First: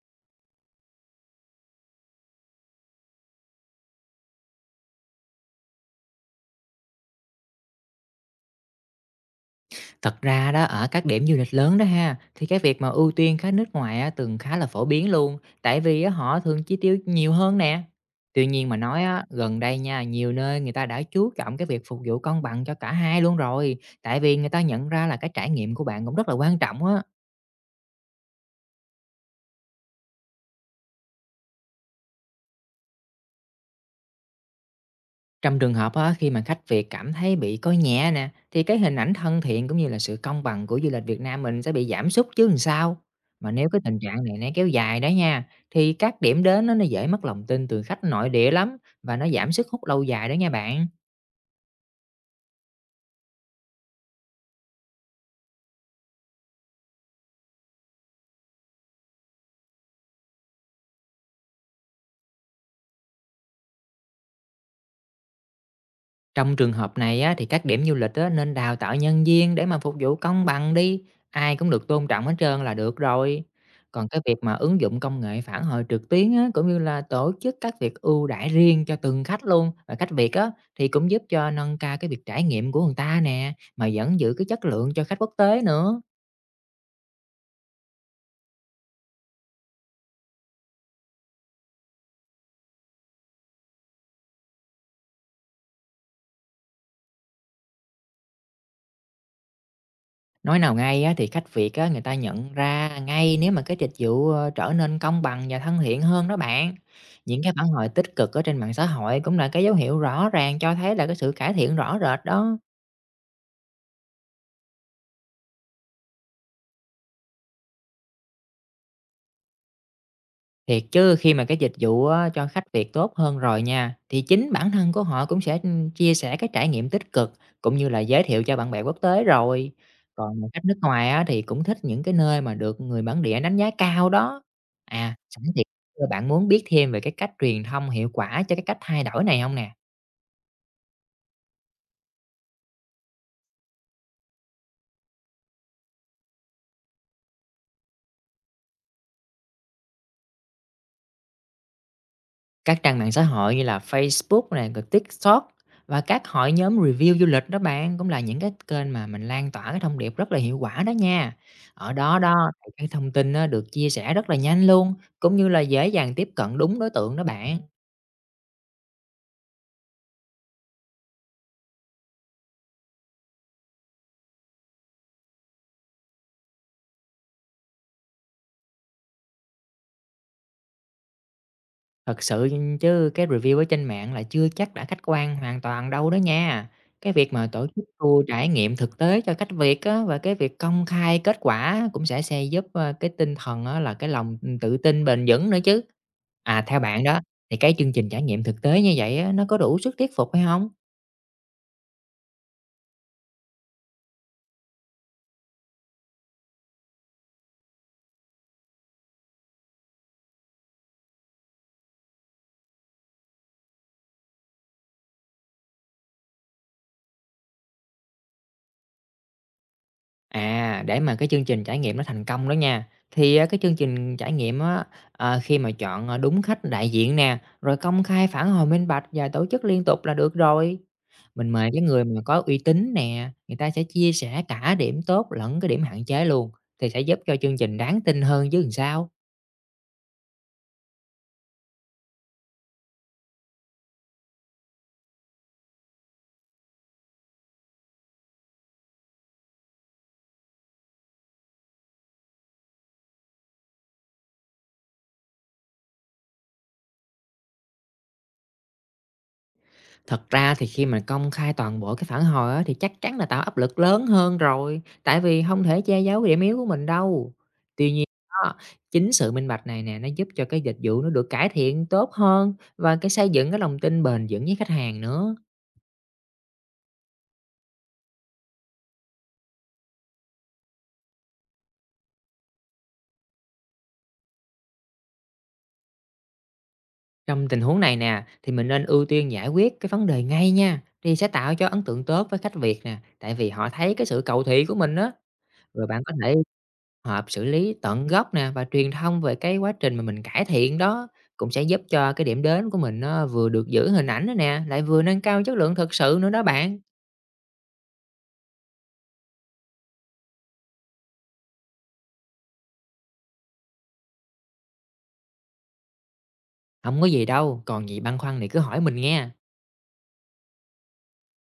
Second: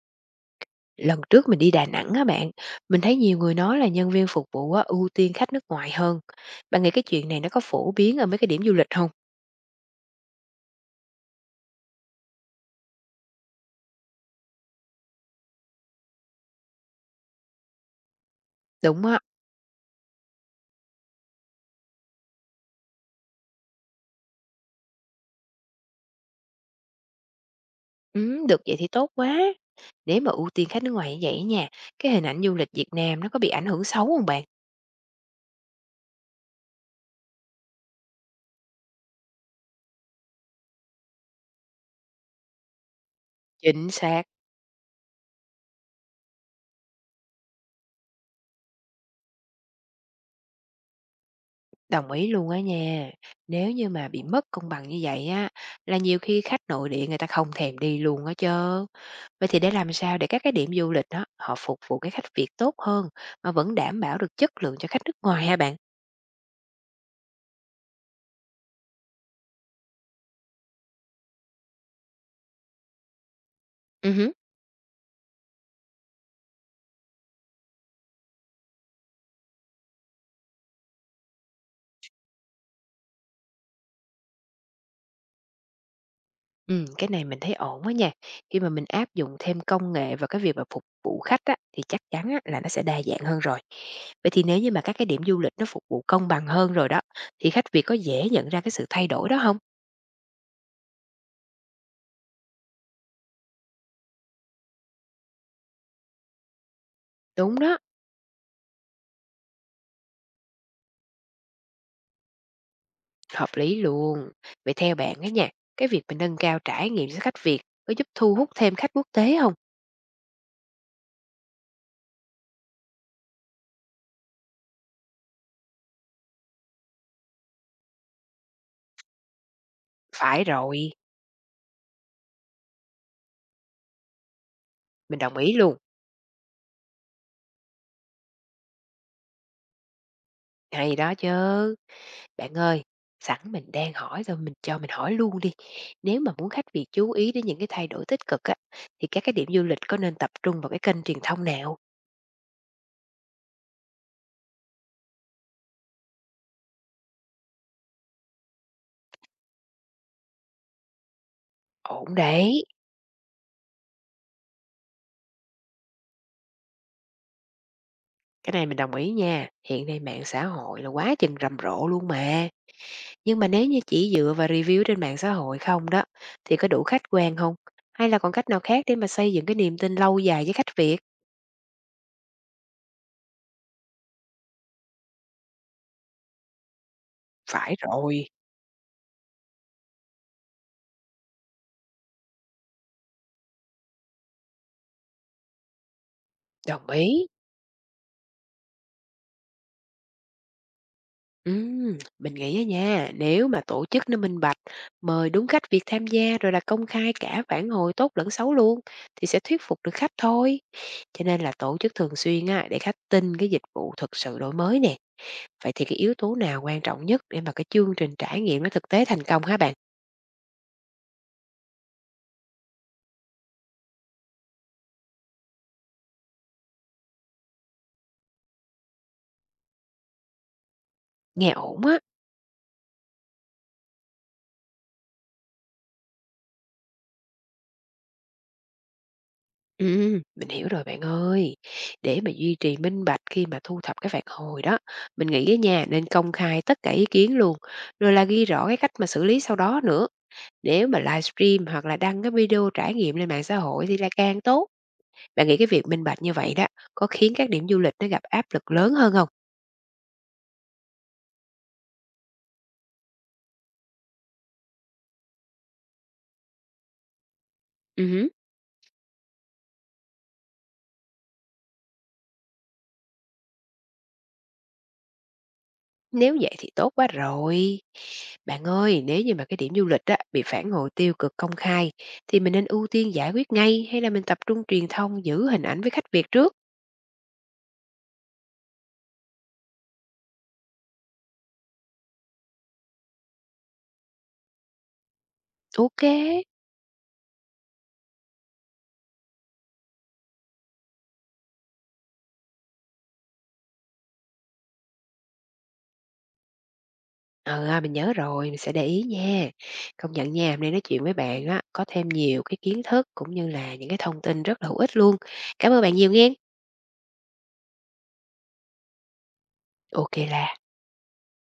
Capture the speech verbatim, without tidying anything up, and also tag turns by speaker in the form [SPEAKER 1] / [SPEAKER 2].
[SPEAKER 1] Lần trước mình đi Đà Nẵng á bạn, mình thấy nhiều người nói là nhân viên phục vụ á, ưu tiên khách nước ngoài hơn. Bạn nghĩ cái chuyện này nó có phổ biến ở mấy cái điểm du lịch không?
[SPEAKER 2] Thật ra đó, ở các điểm du lịch lớn đó ha, thì cái việc mà ưu tiên khách nước ngoài á, từng khá là phổ biến luôn, tại vì á, họ thường chi tiêu nhiều hơn nè. Tuy nhiên mà nói
[SPEAKER 1] Đúng á.
[SPEAKER 2] á, gần đây nha, nhiều nơi người ta đã chú trọng cái việc phục vụ công bằng cho cả hai luôn rồi, tại vì người ta nhận ra là cái trải nghiệm của bạn cũng rất là quan trọng á.
[SPEAKER 1] Ừ, được vậy thì tốt quá. Nếu mà ưu tiên khách nước ngoài như vậy á nha, cái hình ảnh du lịch Việt Nam nó có bị ảnh hưởng xấu không bạn?
[SPEAKER 2] Trong trường hợp á, khi mà khách Việt cảm thấy bị coi nhẹ nè, thì cái hình ảnh thân thiện cũng như là sự công bằng của du lịch Việt Nam mình sẽ bị giảm sút chứ làm sao. Mà nếu cái
[SPEAKER 1] Chính
[SPEAKER 2] tình trạng
[SPEAKER 1] xác,
[SPEAKER 2] này nó kéo dài đó nha, thì các điểm đến nó, nó dễ mất lòng tin từ khách nội địa lắm và nó giảm sức hút lâu dài đó nha bạn.
[SPEAKER 1] đồng ý luôn á nha. Nếu như mà bị mất công bằng như vậy á, là nhiều khi khách nội địa người ta không thèm đi luôn á chớ. Vậy thì để làm sao để các cái điểm du lịch đó họ phục vụ cái khách Việt tốt hơn mà vẫn đảm bảo được chất lượng cho khách nước ngoài hả bạn?
[SPEAKER 2] Trong trường hợp này á, thì các điểm du lịch á, nên đào tạo nhân viên để mà phục vụ công bằng đi. Ai cũng được tôn trọng hết trơn là được rồi. Còn
[SPEAKER 1] Ừ,
[SPEAKER 2] cái
[SPEAKER 1] hứm.
[SPEAKER 2] việc mà ứng dụng công nghệ phản hồi trực tuyến á, cũng như là tổ chức các việc ưu đãi riêng cho từng khách luôn và khách Việt á, thì cũng giúp cho nâng cao cái việc trải nghiệm của người ta nè mà vẫn giữ cái chất lượng cho khách quốc tế nữa.
[SPEAKER 1] Ừm, cái này mình thấy ổn quá nha. Khi mà mình áp dụng thêm công nghệ vào cái việc mà phục vụ khách á, thì chắc chắn á là nó sẽ đa dạng hơn rồi. Vậy thì nếu như mà các cái điểm du lịch nó phục vụ công bằng hơn rồi đó, thì khách Việt có dễ nhận ra cái sự thay đổi đó không?
[SPEAKER 2] Nói nào ngay á, thì khách Việt á, người ta nhận ra ngay nếu mà cái dịch vụ ờ, trở nên công bằng và thân thiện hơn đó bạn. Những cái
[SPEAKER 1] Đúng
[SPEAKER 2] phản
[SPEAKER 1] đó,
[SPEAKER 2] hồi tích cực ở trên mạng xã hội cũng là cái dấu hiệu rõ ràng cho thấy là cái sự cải thiện rõ rệt đó.
[SPEAKER 1] hợp lý luôn. Vậy theo bạn á nha, cái việc mình nâng cao trải nghiệm cho khách Việt có giúp thu hút thêm khách quốc tế không?
[SPEAKER 2] Thiệt chứ khi mà cái dịch vụ á, cho khách Việt tốt hơn rồi nha, thì chính bản thân của họ cũng sẽ, chia sẻ cái trải nghiệm tích cực, cũng như là giới thiệu cho bạn bè quốc tế rồi. Còn
[SPEAKER 1] Phải
[SPEAKER 2] mà khách nước
[SPEAKER 1] rồi,
[SPEAKER 2] ngoài á, thì cũng thích những cái nơi mà được người bản địa đánh giá cao đó. À,
[SPEAKER 1] mình đồng
[SPEAKER 2] sẵn
[SPEAKER 1] ý
[SPEAKER 2] tiện,
[SPEAKER 1] luôn.
[SPEAKER 2] bạn muốn biết thêm về cái cách truyền thông hiệu quả cho cái cách thay đổi này không nè?
[SPEAKER 1] Hay đó chứ. Bạn ơi, sẵn mình đang hỏi rồi mình cho mình hỏi luôn đi. Nếu mà muốn khách Việt chú ý đến những cái thay đổi tích cực á, thì các cái điểm du lịch có nên tập trung vào cái kênh truyền thông nào?
[SPEAKER 2] Các trang mạng xã hội như là Facebook này, rồi TikTok và các hội nhóm review du lịch đó bạn cũng là những cái kênh mà mình lan tỏa cái thông điệp rất là hiệu quả đó nha. Ở
[SPEAKER 1] Ổn
[SPEAKER 2] đó đó,
[SPEAKER 1] đấy.
[SPEAKER 2] thì cái thông tin nó được chia sẻ rất là nhanh luôn, cũng như là dễ dàng tiếp cận đúng đối tượng đó bạn.
[SPEAKER 1] Cái này mình đồng ý nha. Hiện nay mạng xã hội là quá chừng rầm rộ luôn mà. Nhưng mà nếu như chỉ dựa vào review trên mạng xã hội không đó, thì có đủ khách quan không? Hay là còn cách nào khác để mà xây dựng cái niềm tin lâu dài với khách Việt?
[SPEAKER 2] Thật sự chứ cái review ở trên mạng là chưa chắc đã khách quan hoàn toàn đâu đó nha. Cái việc mà tổ
[SPEAKER 1] Phải
[SPEAKER 2] chức tour
[SPEAKER 1] rồi,
[SPEAKER 2] trải nghiệm thực tế cho khách Việt á, và cái việc công khai kết quả cũng sẽ sẽ giúp, ơ, cái tinh thần á là cái lòng, ừ, tự tin bền vững nữa chứ. À, theo
[SPEAKER 1] đồng
[SPEAKER 2] bạn đó,
[SPEAKER 1] ý.
[SPEAKER 2] thì cái chương trình trải nghiệm thực tế như vậy á, nó có đủ sức thuyết phục hay không?
[SPEAKER 1] Ừm, mình nghĩ á nha, nếu mà tổ chức nó minh bạch, mời đúng khách việc tham gia rồi là công khai cả phản hồi tốt lẫn xấu luôn thì sẽ thuyết phục được khách thôi. Cho nên là tổ chức thường xuyên á để khách tin cái dịch vụ thực sự đổi mới nè. Vậy thì cái yếu tố nào quan trọng nhất để mà cái chương trình trải nghiệm nó thực tế thành công hả bạn?
[SPEAKER 2] À, để mà cái chương trình trải nghiệm nó thành công đó nha, thì, à, cái chương trình trải nghiệm á, ờ, khi mà chọn, ờ, đúng khách đại diện nè, rồi công khai phản hồi minh bạch và tổ chức liên tục là được rồi. Mình
[SPEAKER 1] Nghe
[SPEAKER 2] mời cái
[SPEAKER 1] ổn á.
[SPEAKER 2] người mà có uy tín nè, người ta sẽ chia sẻ cả điểm tốt lẫn cái điểm hạn chế luôn, thì sẽ giúp cho chương trình đáng tin hơn chứ làm sao.
[SPEAKER 1] Ừ, mình hiểu rồi bạn ơi. Để mà duy trì minh bạch khi mà thu thập cái phản hồi đó, mình nghĩ á nha nên công khai tất cả ý kiến luôn, rồi là ghi rõ cái cách mà xử lý sau đó nữa. Nếu mà livestream hoặc là đăng cái video trải nghiệm lên mạng xã hội thì là càng tốt. Bạn nghĩ cái việc minh bạch như vậy đó có khiến các điểm du lịch nó gặp áp lực lớn hơn không?
[SPEAKER 2] Thật ra thì khi mà công khai toàn bộ cái phản hồi á, thì chắc chắn là tạo áp lực lớn hơn rồi, tại vì không thể che giấu cái điểm yếu của mình đâu. Tuy nhiên
[SPEAKER 1] Ừ.
[SPEAKER 2] á, chính sự minh bạch này nè, nó giúp cho cái dịch vụ nó được cải thiện tốt hơn và cái xây dựng cái lòng tin bền vững với khách hàng nữa.
[SPEAKER 1] Nếu vậy thì tốt quá rồi. Bạn ơi, nếu như mà cái điểm du lịch á, bị phản hồi tiêu cực công khai thì mình nên ưu tiên giải quyết ngay hay là mình tập trung truyền thông giữ hình ảnh với khách Việt trước?
[SPEAKER 2] Trong tình huống này nè, thì mình nên ưu tiên giải quyết cái vấn đề ngay nha, thì sẽ tạo cho ấn tượng tốt với khách Việt nè, tại vì họ thấy cái sự cầu thị của mình á. Rồi bạn
[SPEAKER 1] Ok.
[SPEAKER 2] có thể hợp xử lý tận gốc nè và truyền thông về cái quá trình mà mình cải thiện đó cũng sẽ giúp cho cái điểm đến của mình nó vừa được giữ hình ảnh đó nè, lại vừa nâng cao chất lượng thực sự nữa đó bạn.
[SPEAKER 1] Ờ, à, mình nhớ rồi, mình sẽ để ý nha. Công nhận nha, hôm nay nói chuyện với bạn á, có thêm nhiều cái kiến thức cũng như là những cái thông tin rất là hữu ích luôn. Cảm ơn bạn nhiều nghe.
[SPEAKER 2] Không có gì đâu, còn gì băn khoăn thì cứ hỏi mình nghe.
[SPEAKER 1] OK là.